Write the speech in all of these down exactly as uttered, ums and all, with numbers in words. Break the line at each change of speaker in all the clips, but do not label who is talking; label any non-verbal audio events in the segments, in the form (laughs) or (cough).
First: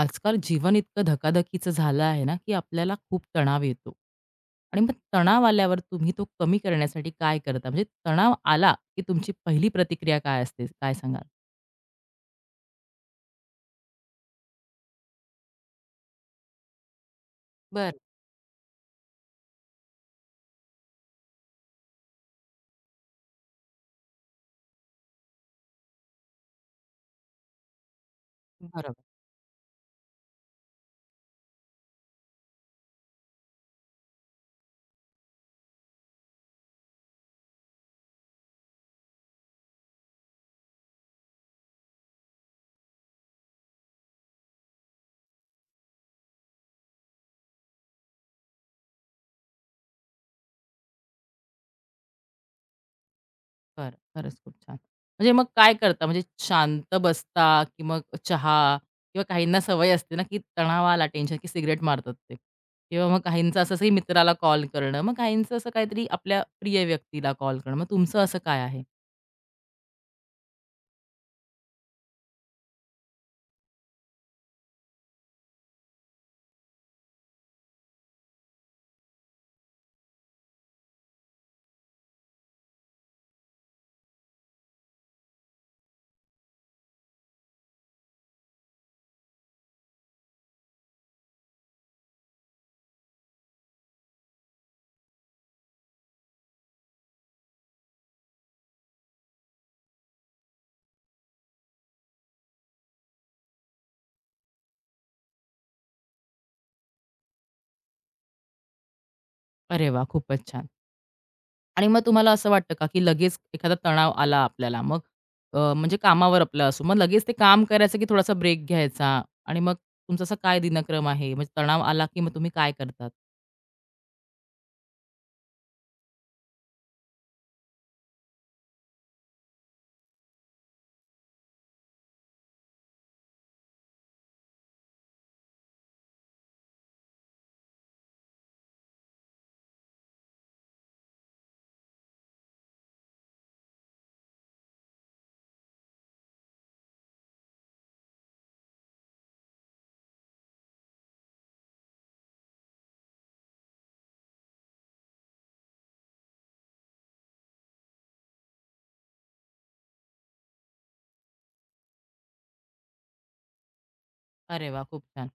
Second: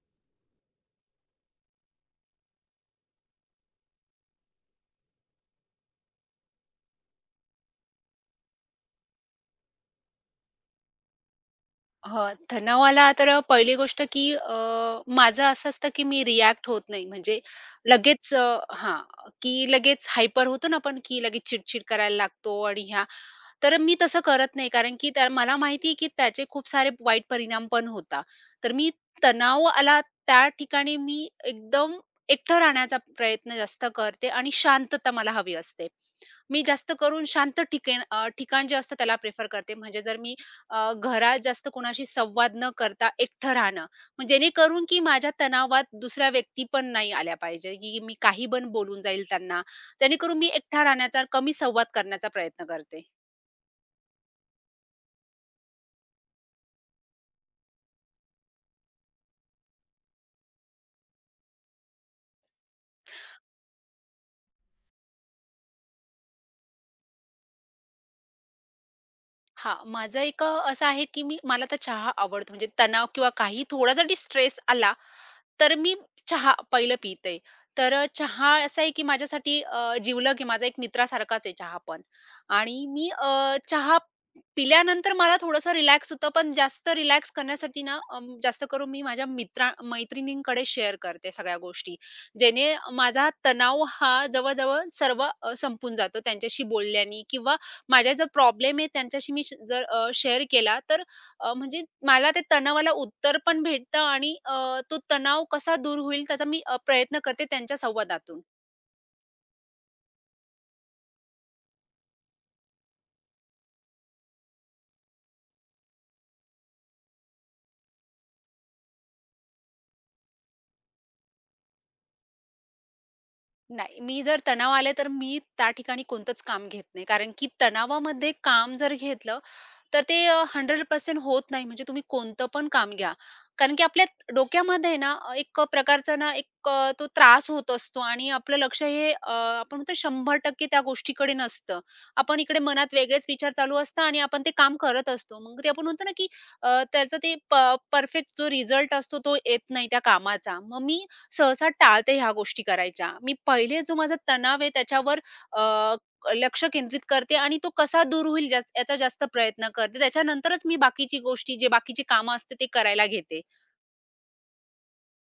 आजकाल जीवन इतकं धकाधकीचं झालं आहे ना, की आपल्याला खूप तणाव येतो आणि मग तणाव आल्यावर तुम्ही तो कमी करण्यासाठी काय करता? म्हणजे तणाव आला, की तुमची पहिली प्रतिक्रिया काय असते? काय सांगाल?
हां, तणाव आला तर पहिली गोष्ट की अ, माझं असं असतं की मी रिॲक्ट होत नाही. म्हणजे
बरं,
लगेच अ, हां, की लगेच हायपर होतो ना आपण, की लगेच चिड-चिड करायला लागतो आणि ह्या तर मी तसं करत नाही कारण की त्या मला माहिती आहे की त्याचे खूप सारे वाईट परिणाम पण होता. तर मी
बरोबर.
तणाव आला त्या ठिकाणी मी एकदम एकटं राहण्याचा प्रयत्न जास्त करते आणि शांतता मला हवी असते. मी जास्त करून शांत ठिकेण अ, ठिकाण जे असतं त्याला प्रिफर करते. म्हणजे जर मी अ, घरात जास्त कोणाशी संवाद न करता एकटं राहणं, मग जेणेकरून की माझ्या तणावात दुसऱ्या व्यक्ती पण नाही आल्या पाहिजे, की मी काही पण बोलून जाईल त्यांना. जेणेकरून मी एकटा राहण्याचा, कमी संवाद करण्याचा प्रयत्न करते.
बरं, खरंच खूप छान. म्हणजे मग काय करता? म्हणजे शांत बसता की मग चहा किंवा काहींना सवय असते ना, की तणाव आला, टेन्शन की सिगारेट मारतात ते किंवा मग काहींचं असं असंही मित्राला कॉल करणं, मग काहींचं असं काहीतरी आपल्या प्रिय व्यक्तीला कॉल करणं. मग तुमचं असं काय आहे?
हा, माझं एक अ, असं आहे, की मी मला तर चहा आवडतो. म्हणजे तणाव किंवा काही थोडा जरी स्ट्रेस आला तर मी चहा पहिलं पिते. तर अ, चहा असा आहे की माझ्यासाठी अ, जिवलग आहे. माझा एक मित्रासारखाच आहे चहा पण आणि मी अ, चहा पिल्यानंतर मला थोडंसं रिलॅक्स होतं, पण जास्त रिलॅक्स करण्यासाठी ना अ, जास्त करून मी माझ्या मित्रा मैत्रिणींकडे शेअर करते सगळ्या गोष्टी. जेणे माझा तणाव हा जवळ-जवळ सर्व अ, संपून जातो त्यांच्याशी बोलल्याने किंवा माझा जो प्रॉब्लेम आहे त्यांच्याशी मी श जर शेअर केला तर अ, म्हणजे मला ते तणावाला उत्तर पण भेटतं आणि अ, तो तणाव कसा दूर होईल त्याचा मी अ, प्रयत्न करते त्यांच्या संवादातून.
अरे वाह! खूपच छान. आणि मग तुम्हाला असं वाटतं का, की लगेच एखादा तणाव आला आपल्याला मग अ, म्हणजे कामावर आपलं असो, मग लगेच ते काम करायचं की थोडासा ब्रेक घ्यायचा आणि मग तुमचा असा काय दिनक्रम आहे? म्हणजे तणाव आला की मग तुम्ही काय करतात?
नाही, मी जर तणाव आले तर मी त्या ठिकाणी कोणतंच काम घेत नाही. कारण की तणावामध्ये काम जर घेतलं तर ते अ, शंभर टक्के होत नाही. म्हणजे तुम्ही कोणतं पण काम घ्या. कारण की आपल्या डोक्यामध्ये ना अ, एक प्रकारचा ना एक अ, तो त्रास होत असतो आणि आपलं लक्ष हे अ, आपण म्हणतो शंभर टक्के त्या गोष्टीकडे नसतं. आपण इकडे मनात वेगळेच विचार चालू असतात आणि आपण ते काम करत असतो. मग ते आपण म्हणतो ना की अ, त्याचा ते परफेक्ट जो रिझल्ट असतो तो येत नाही त्या कामाचा. मग मी सहसा टाळते ह्या गोष्टी करायच्या. मी पहिले जो माझा तणाव आहे त्याच्यावर लक्ष केंद्रित करते आणि तो कसा दूर होईल जास याचा जास्त प्रयत्न करते. त्याच्यानंतरच मी बाकीची गोष्टी जे बाकीची कामं असते ते करायला घेते.
अरे वाह! खूप छान.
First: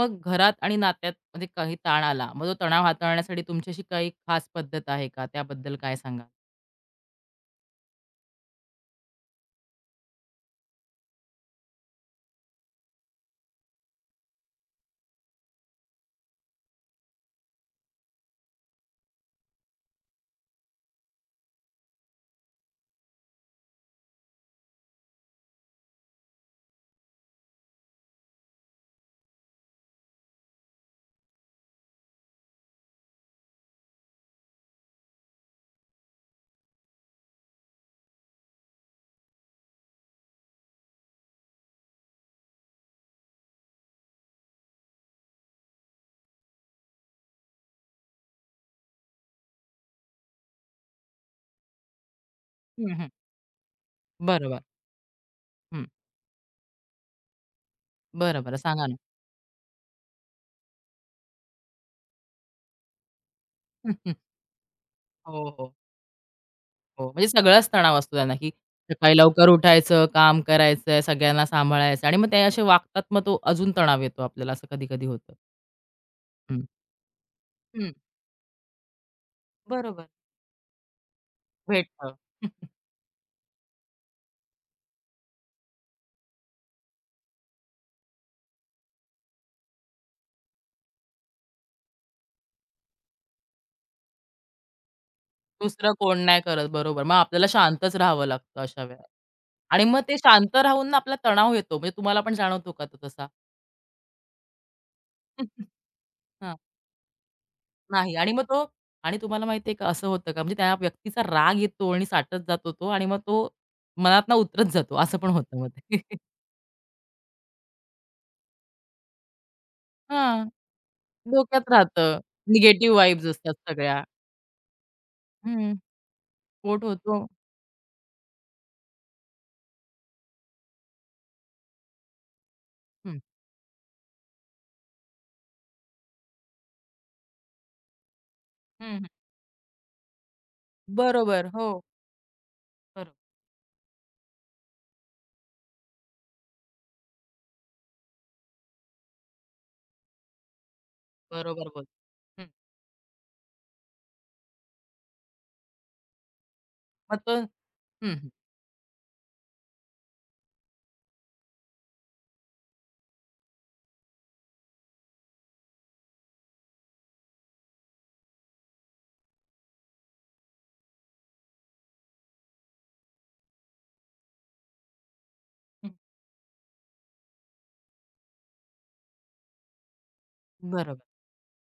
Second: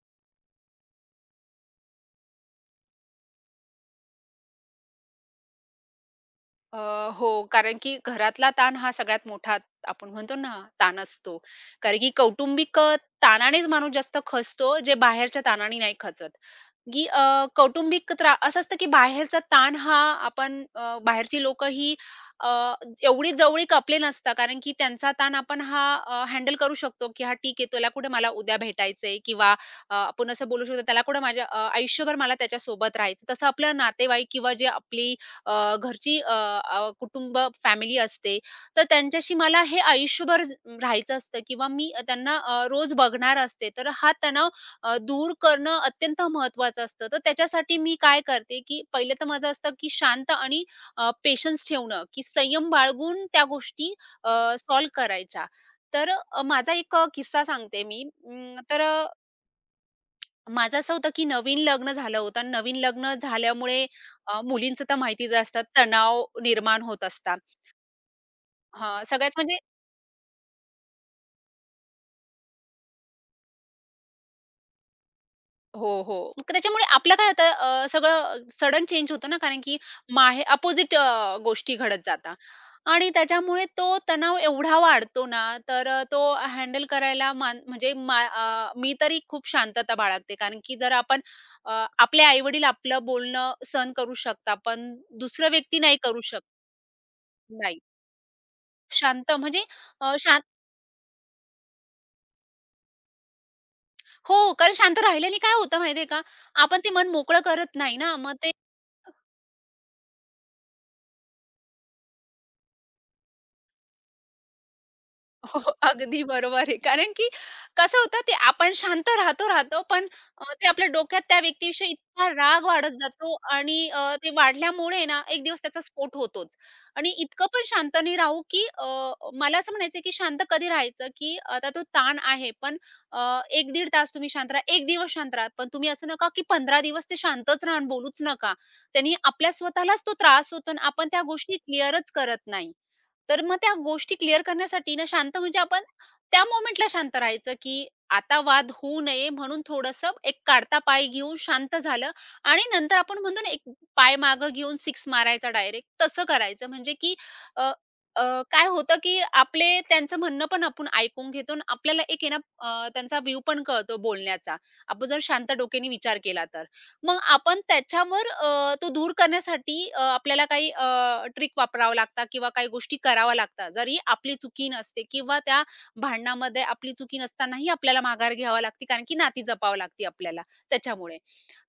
मग घरात आणि नात्यात म्हणजे काही ताण आला, मग तो तणाव हाताळण्यासाठी तुमची काही खास पद्धत आहे का? त्याबद्दल काय सांगाल?
अ, हो, कारण की घरातला ताण हा सगळ्यात मोठा आपण म्हणतो ना ताण असतो. कारण की कौटुंबिक अ, ताणानेच माणूस जास्त खचतो, जे बाहेरच्या ताणाने नाही खचत. की अ, कौटुंबिक त्रा असं असतं की बाहेरचा ताण हा आपण अ, बाहेरची लोकं ही अ, एवढी जवळीक आपले नसतात. कारण की त्यांचा ताण आपण हा हँडल करू शकतो, की हा ठीक आहे त्याला कुठे मला उद्या भेटायचंय किंवा अ, आपण असं बोलू शकतो त्याला कुठे माझ्या अ, आयुष्यभर मला त्याच्यासोबत राहायचं. तसं आपलं नातेवाईक किंवा जे आपली अ, घरची अ, अ, कुटुंब फॅमिली असते, तर त्यांच्याशी मला हे आयुष्यभर ज राहायचं असतं किंवा मी त्यांना अ, रोज बघणार असते. तर हा तणाव अ, दूर करणं अत्यंत महत्त्वाचं असतं. तर त्याच्यासाठी मी काय करते, की पहिलं तर माझं असतं, की शांत आणि अ, पेशन्स ठेवणं, की संयम
हं, हं.
बाळगून त्या गोष्टी अ,
बरोबर.
सॉल्व्ह करायच्या.
हं.
तर अ, माझा एक अ, किस्सा सांगते मी.
बरं,
अं, तर
सांगा ना.
अ, माझं असं होतं, की नवीन लग्न झालं होतं आणि नवीन लग्न झाल्यामुळे
(laughs)
अ, मुलींचं तर माहितीच
हो,
असतं
हो.
तणाव निर्माण होत
हो, म्हणजे
असतात.
सगळाच तणाव असतो त्यांना, की
हां,
सकाळी
सगळ्यात
लवकर
म्हणजे
उठायचं, काम करायचंय, सगळ्यांना सांभाळायचं आणि मग ते असे वागतात, मग तो अजून तणाव येतो आपल्याला, असं कधी-कधी होतं.
हो, हो. मग
हं.
त्याच्यामुळे आपलं काय होतं अ,
हं,
सगळं सडन चेंज होतं ना, कारण की
बरोबर.
माहे अपोझिट गोष्टी घडत
भेटतं.
जातात
(laughs)
आणि त्याच्यामुळे तो तणाव एवढा वाढतो ना, तर अ, तो हँडल करायला मान म्हणजे मा अ, मी तरी खूप शांतता बाळगते. कारण की जर आपण अ, आपले आई-वडील आपलं बोलणं सहन करू शकता, पण दुसरा व्यक्ती
दुसरं
नाही
कोण
करू
नाही
शक
करत, बरोबर. मग आपल्याला
नाही.
शांतच राहावं लागतं अशा वेळेला
शांत म्हणजे
आणि मग
अ,
ते
शांत
शांत राहून ना आपला तणाव येतो, म्हणजे तुम्हाला पण जाणवतो का तो तसा?
हो, कारण शांत राहिल्याने काय
(laughs)
होतं माहिती का,
हां,
आपण ते मन मोकळं करत नाही
नाही
ना,
आणि
मग
मग
ते
तो आणि तुम्हाला माहिती का असं होतं का, म्हणजे त्या व्यक्तीचा राग येतो आणि साठत जातो तो आणि मग तो मनातनं उतरत जातो, असं पण होतं
हो,
मग ते. (laughs)
अगदी बरोबर आहे. कारण की कसं होतं ते आपण शांत राहतो, राहतो पण अ,
हां.
ते आपल्या डोक्यात त्या
डोक्यात
व्यक्तीविषयी
राहतं.
इतका राग
निगेटिव्ह
वाढत
वाइब्स
जातो
असतात
आणि अ,
सगळ्या.
ते वाढल्यामुळे ना एक दिवस
हं.
त्याचा स्फोट होतोच.
स्फोट
आणि
होतो.
इतकं पण शांत नाही राहू, की अ, मला असं म्हणायचं, की शांत कधी राहायचं, की आता तो ताण आहे पण
हं,
अ, एक ते दीड तास तुम्ही शांत राहा, एक दिवस शांत राहा. पण तुम्ही असं नका, की पंधरा दिवस ते शांतच राहा आणि बोलूच नका.
हं, हं.
त्यांनी आपल्या स्वतःलाच तो त्रास होतो आणि आपण त्या
बरोबर.
गोष्टी
हो.
क्लिअरच करत नाही.
बरोबर,
तर मग त्या गोष्टी क्लिअर करण्यासाठी ना शांत म्हणजे आपण त्या मोमेंटला शांत राहायचं, की आता वाद होऊ नये म्हणून थोडंसं एक काढता पाय घेऊन
बरोबर
शांत
बोल.
झालं
हं.
आणि नंतर आपण म्हणतो ना, एक पाय मागं घेऊन सिक्स मारायचा डायरेक्ट तसं करायचं. म्हणजे की
मग तो हं,
अ, अ,
हं.
काय होतं, की आपले त्यांचं म्हणणं पण आपण ऐकून घेतो आणि आपल्याला एक आहे ना अ, त्यांचा व्ह्यू पण कळतो बोलण्याचा. आपण जर शांत डोक्याने विचार केला तर. मग आपण त्याच्यावर अ, तो दूर करण्यासाठी अ, आपल्याला काही अ, ट्रिक वापरावं लागतात किंवा काही गोष्टी कराव्या लागतात. जरी आपली चुकी नसते किंवा त्या
हं.
भांडणामध्ये आपली चुकी नसतानाही आपल्याला माघार घ्यावी लागते, कारण की नाती जपावी लागते आपल्याला
बरोबर,
त्याच्यामुळे.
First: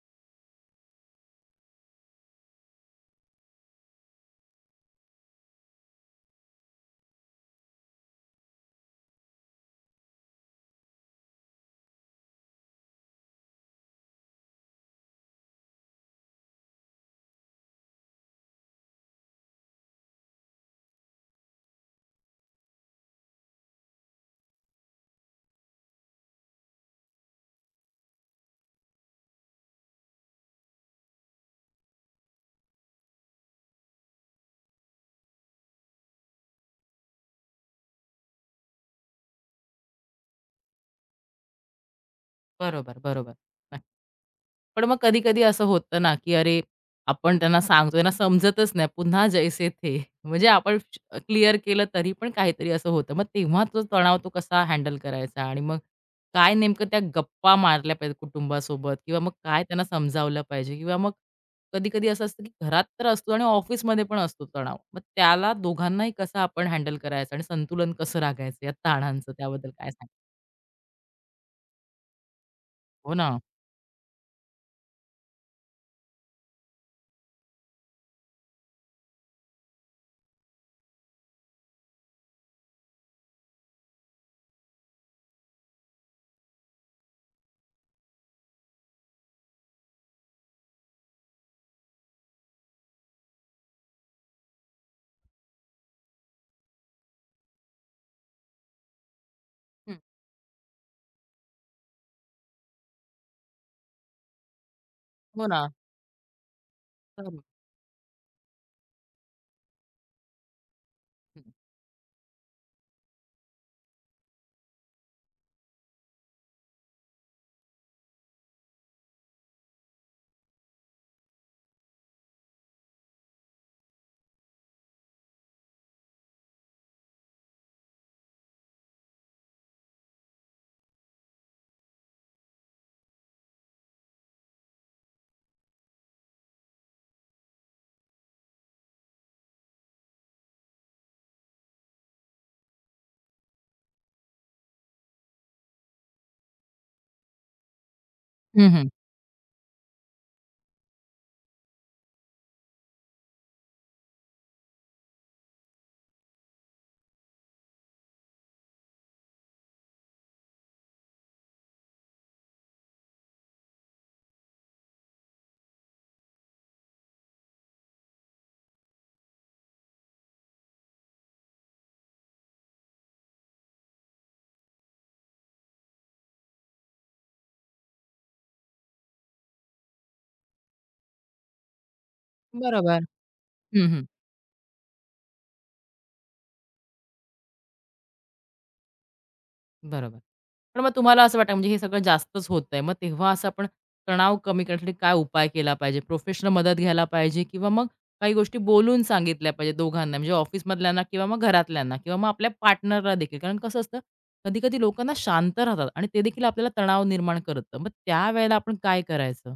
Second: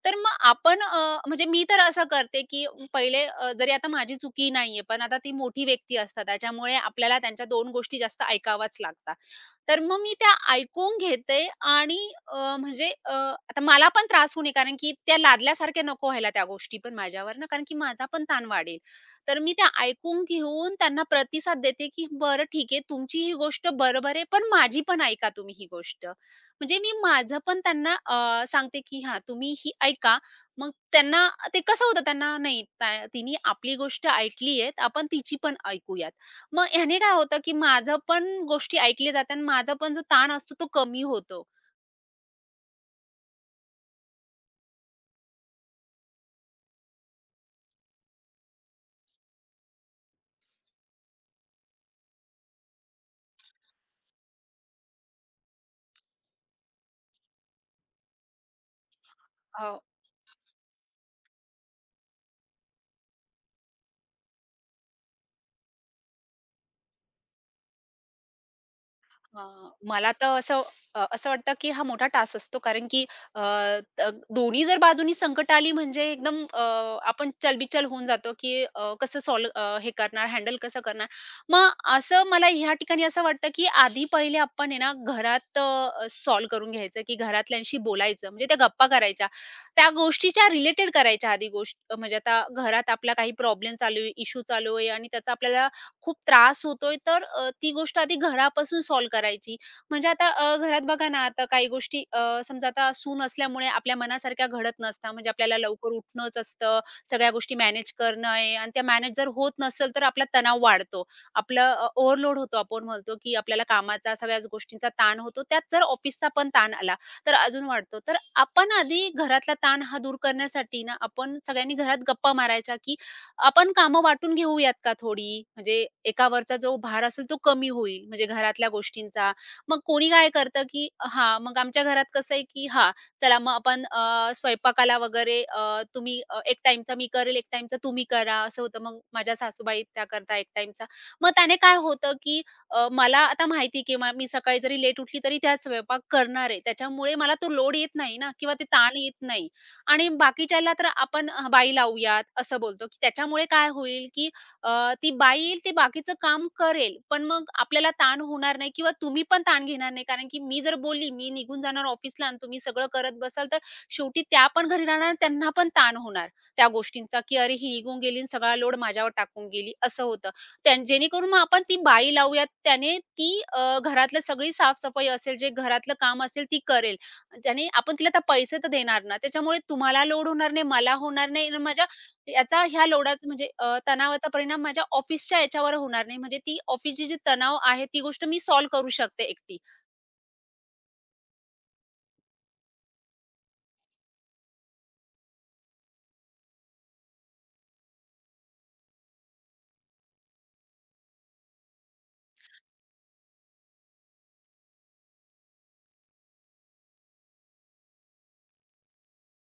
तर मग आपण अ, म्हणजे मी तर असं करते, की पहिले अ, जरी आता माझी चुकी नाहीये, पण आता ती मोठी व्यक्ती असतात त्याच्यामुळे आपल्याला त्यांच्या दोन गोष्टी जास्त ऐकाव्याच लागतात. तर मग मी त्या ऐकून घेते आणि अ, म्हणजे अ, आता मला पण त्रास होऊ नये कारण की त्या लादल्यासारख्या नको व्हायला त्या गोष्टी पण माझ्यावर ना, कारण की माझा पण ताण वाढेल. तर मी त्या ऐकून घेऊन त्यांना प्रतिसाद देते, की "बरं ठीक आहे, तुमची ही गोष्ट बरोबर आहे, पण माझी पण ऐका तुम्ही ही गोष्ट." म्हणजे मी माझं पण त्यांना अ, सांगते, की "हां, तुम्ही ही ऐका." मग त्यांना ते कसं होतं त्यांना, "नाही, त्या तिने आपली गोष्ट ऐकली आहे, आपण तिची पण ऐकूया." मग ह्याने काय होतं, की माझं पण गोष्टी ऐकल्या जातात आणि माझा पण जो ताण असतो तो कमी होतो.
बरोबर, बरोबर. पण मग कधी-कधी असं होतं ना, की अरे, आपण त्यांना सांगतो, त्यांना समजतच नाही. पुन्हा जैसे थे. म्हणजे आपण क्लिअर केलं तरी पण काहीतरी असं होतं. मग तेव्हा तो तणाव तो कसा हँडल करायचा? आणि मग काय नेमकं त्या गप्पा मारल्या पाहिजेत कुटुंबासोबत किंवा मग काय त्यांना समजावलं पाहिजे? किंवा मग कधी-कधी असं असतं, की घरात तर असतो आणि ऑफिसमध्ये पण असतो तणाव. मग त्याला दोघांनाही कसं आपण हँडल करायचं आणि संतुलन कसं राखायचं या ताणांचं? त्याबद्दल
हां,
काय सांगाल?
मला तर असं अ, असं वाटतं, की हा मोठा टास्क असतो कारण की
हो ना.
अ, अ, दोन्ही जर बाजूनी संकट आली म्हणजे एकदम अ, आपण चलबिचल होऊन जातो, की अ, कसं सॉल्व्ह हे करणार, हँडल कसं करणार. मग असं मला ह्या ठिकाणी असं वाटतं, की आधी पहिले आपण आहे ना घरात सॉल्व्ह करून घ्यायचं, की घरातल्यांशी बोलायचं म्हणजे त्या गप्पा करायच्या. त्या गोष्टीच्या रिलेटेड करायच्या आधी गोष्ट म्हणजे आता घरात आपला काही प्रॉब्लेम चालू आहे, इश्यू चालू आहे आणि त्याचा आपल्याला खूप त्रास होतोय, तर अ, ती गोष्ट आधी घरापासून सॉल्व्ह करायची.
हं.
म्हणजे आता अ, घरात बघा ना, आता काही गोष्टी अ, समजा आता सून असल्यामुळे आपल्या मनासारख्या घडत नसतात. म्हणजे
हो
आपल्याला
ना.
लवकर उठणंच असतं,
तर
सगळ्या गोष्टी मॅनेज करणं आहे आणि त्या मॅनेज जर होत नसेल, तर आपला तणाव वाढतो.
हं.
आपलं ओव्हरलोड होतो. आपण म्हणतो, की आपल्याला कामाचा, सगळ्याच गोष्टींचा ताण होतो. त्यात जर ऑफिसचा पण ताण आला, तर अजून वाढतो. तर आपण आधी घरातला ताण हा दूर करण्यासाठी ना, आपण सगळ्यांनी घरात गप्पा मारायच्या, की आपण कामं वाटून घेऊयात का थोडी? म्हणजे एकावरचा जो भार असेल तो कमी होईल, म्हणजे घरातल्या गोष्टींचा. मग कोणी काय करतं, की हां, मग आमच्या घरात कसं आहे, की हां, चला मग आपण अ, स्वयंपाकाला वगैरे अ, तुम्ही अ, एक टाईमचा मी करेल, एक टाईमचा तुम्ही करा, असं होतं. मग माझ्या सासूबाई त्या करता एक टाईमचा. मग त्याने काय होतं, की अ, मला आता माहिती की म मी सकाळी जरी लेट उठली तरी त्या स्वयंपाक करणार आहे. त्याच्यामुळे मला तो लोड येत नाही ना किंवा ते
हं, हं.
ताण येत नाही. आणि बाकीच्याला तर आपण अ, बाई लावूयात असं बोलतो, की त्याच्यामुळे काय होईल, की अ, ती बाई येईल, ती बाकीचं काम करेल. पण मग आपल्याला ताण होणार नाही किंवा तुम्ही पण ताण घेणार नाही. कारण की मी जर बोलली, मी निघून जाणार ऑफिसला आणि तुम्ही सगळं करत बसाल, तर शेवटी त्या पण घरी राहणार आणि त्यांना पण ताण होणार त्या गोष्टींचा, की "अरे, ही निघून गेली आणि सगळा लोड माझ्यावर टाकून गेली." असं होतं. त्यां जेणेकरून मग आपण ती बाई लावूयात, त्याने ती अ, घरातलं सगळी साफसफाई असेल, जे घरातलं काम असेल ती करेल. ज्याने आपण तिला आता पैसे तर देणार ना, त्याच्यामुळे तुम्हाला लोड होणार नाही, मला होणार नाही आणि माझ्या याचा ह्या
बरोबर.
लोडाचा म्हणजे अ,
हं, हं.
तणावाचा परिणाम माझ्या ऑफिसच्या याच्यावर होणार नाही. म्हणजे ती ऑफिसची जी तणाव आहे ती गोष्ट मी सॉल्व्ह करू शकते एकटी.
बरोबर. पण मग तुम्हाला असं वाटतं, म्हणजे हे सगळं जास्तच होतंय. मग तेव्हा असं आपण तणाव कमी करण्यासाठी काय उपाय केला पाहिजे? प्रोफेशनल मदत घ्यायला पाहिजे किंवा मग काही गोष्टी बोलून सांगितल्या पाहिजे दोघांना, म्हणजे ऑफिसमधल्यांना किंवा मग घरातल्यांना किंवा मग आपल्या पार्टनरला देखील. कारण कसं असतं, कधी-कधी लोकं शांत राहतात आणि ते देखील आपल्याला तणाव निर्माण करतं. मग त्यावेळेला आपण काय करायचं?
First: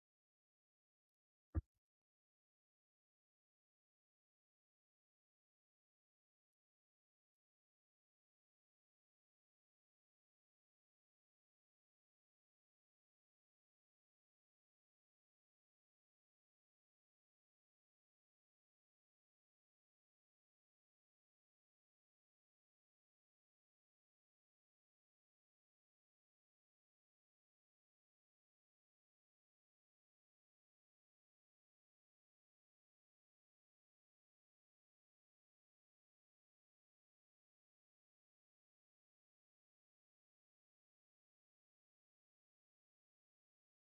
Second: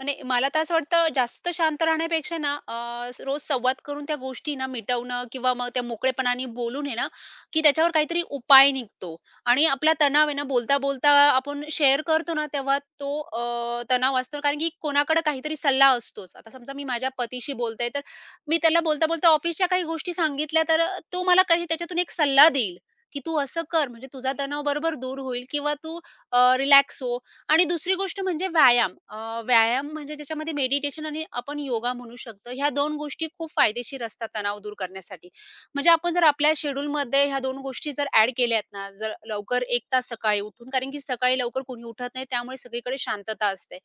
आणि मला तर असं वाटतं जास्त शांत राहण्यापेक्षा ना अ, स- रोज संवाद करून त्या गोष्टी ना मिटवणं किंवा मग त्या मोकळेपणाने बोलून आहे ना, की त्याच्यावर काहीतरी उपाय निघतो आणि आपला तणाव आहे ना बोलता, बोलता आपण शेअर करतो ना तेव्हा तो अ, तणाव असतो कारण की कोणाकडे काहीतरी सल्ला असतोच. आता समजा मी माझ्या पतीशी बोलते तर मी त्याला बोलता, बोलता ऑफिसच्या काही गोष्टी सांगितल्या तर तो मला काही त्याच्यातून एक सल्ला देईल, की "तू असं कर म्हणजे तुझा तणाव बरोबर दूर होईल किंवा तू रिलॅक्स हो." आणि दुसरी गोष्ट म्हणजे व्यायाम. अ, व्यायाम म्हणजे ज्याच्यामध्ये मेडिटेशन आणि आपण योगा म्हणू शकतो. ह्या दोन गोष्टी खूप फायदेशीर असतात तणाव दूर करण्यासाठी. म्हणजे आपण जर आपल्या शेड्यूलमध्ये ह्या दोन गोष्टी जर ॲड केल्यात ना, जर लवकर एक तास सकाळी उठून कारण की सकाळी लवकर कोणी उठत नाही त्यामुळे सगळीकडे शांतता असते.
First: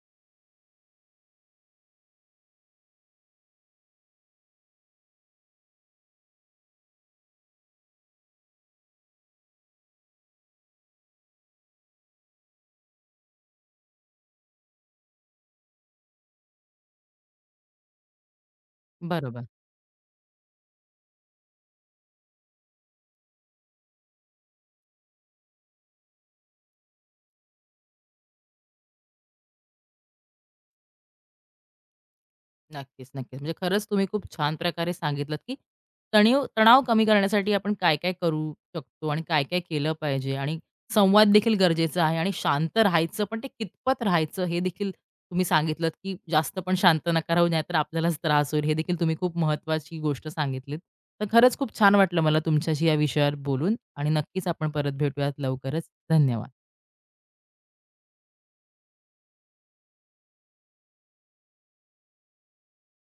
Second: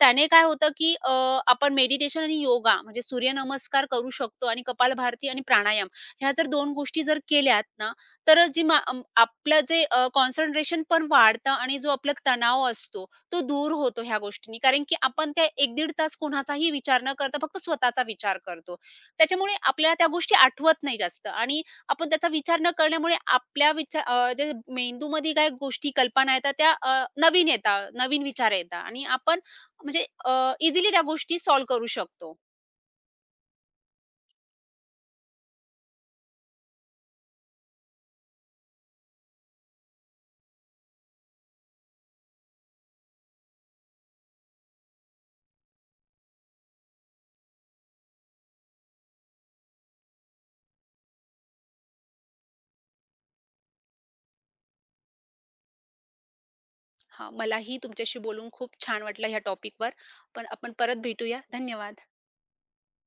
त्याने काय होतं की अ, आपण मेडिटेशन आणि योगा म्हणजे सूर्यनमस्कार करू शकतो आणि कपालभाती आणि प्राणायाम ह्या जर दोन गोष्टी जर केल्यात ना, तर जी मा अं, आपलं जे कॉन्सन्ट्रेशन पण वाढतं आणि जो आपला तणाव असतो तो दूर होतो ह्या गोष्टींनी. कारण की आपण त्या एक ते दीड तास कोणाचाही विचार न करता फक्त स्वतःचा विचार करतो.
बरोबर.
त्याच्यामुळे आपल्याला त्या गोष्टी आठवत नाही जास्त आणि आपण त्याचा विचार न करण्यामुळे आपल्या विचार अ, जे मेंदूमध्ये काही गोष्टी, कल्पना येतात त्या अ, नवीन येतात, नवीन विचार येतात आणि आपण म्हणजे इझिली त्या गोष्टी सॉल्व्ह करू शकतो.
नक्कीच, नक्कीच. म्हणजे खरंच तुम्ही खूप छान प्रकारे सांगितलत, की तणीव तणाव कमी करण्यासाठी आपण काय-काय करू शकतो आणि काय-काय केलं पाहिजे आणि संवाद देखील गरजेचा आहे आणि शांत राहायचं, पण ते कितपत राहायचं हे देखील तुम्ही सांगितलत, की जास्त पण शांत नका राहू, नाहीतर आपल्यालाच त्रास होईल. हे देखील तुम्ही खूप महत्त्वाची गोष्ट सांगितलीत. तर खरंच खूप छान वाटलं मला तुमच्याशी या विषयावर बोलून आणि नक्कीच आपण परत भेटूयात लवकरच. धन्यवाद.
हां, मलाही तुमच्याशी बोलून खूप छान वाटलं ह्या टॉपिकवर. पण आपण परत भेटूया. धन्यवाद.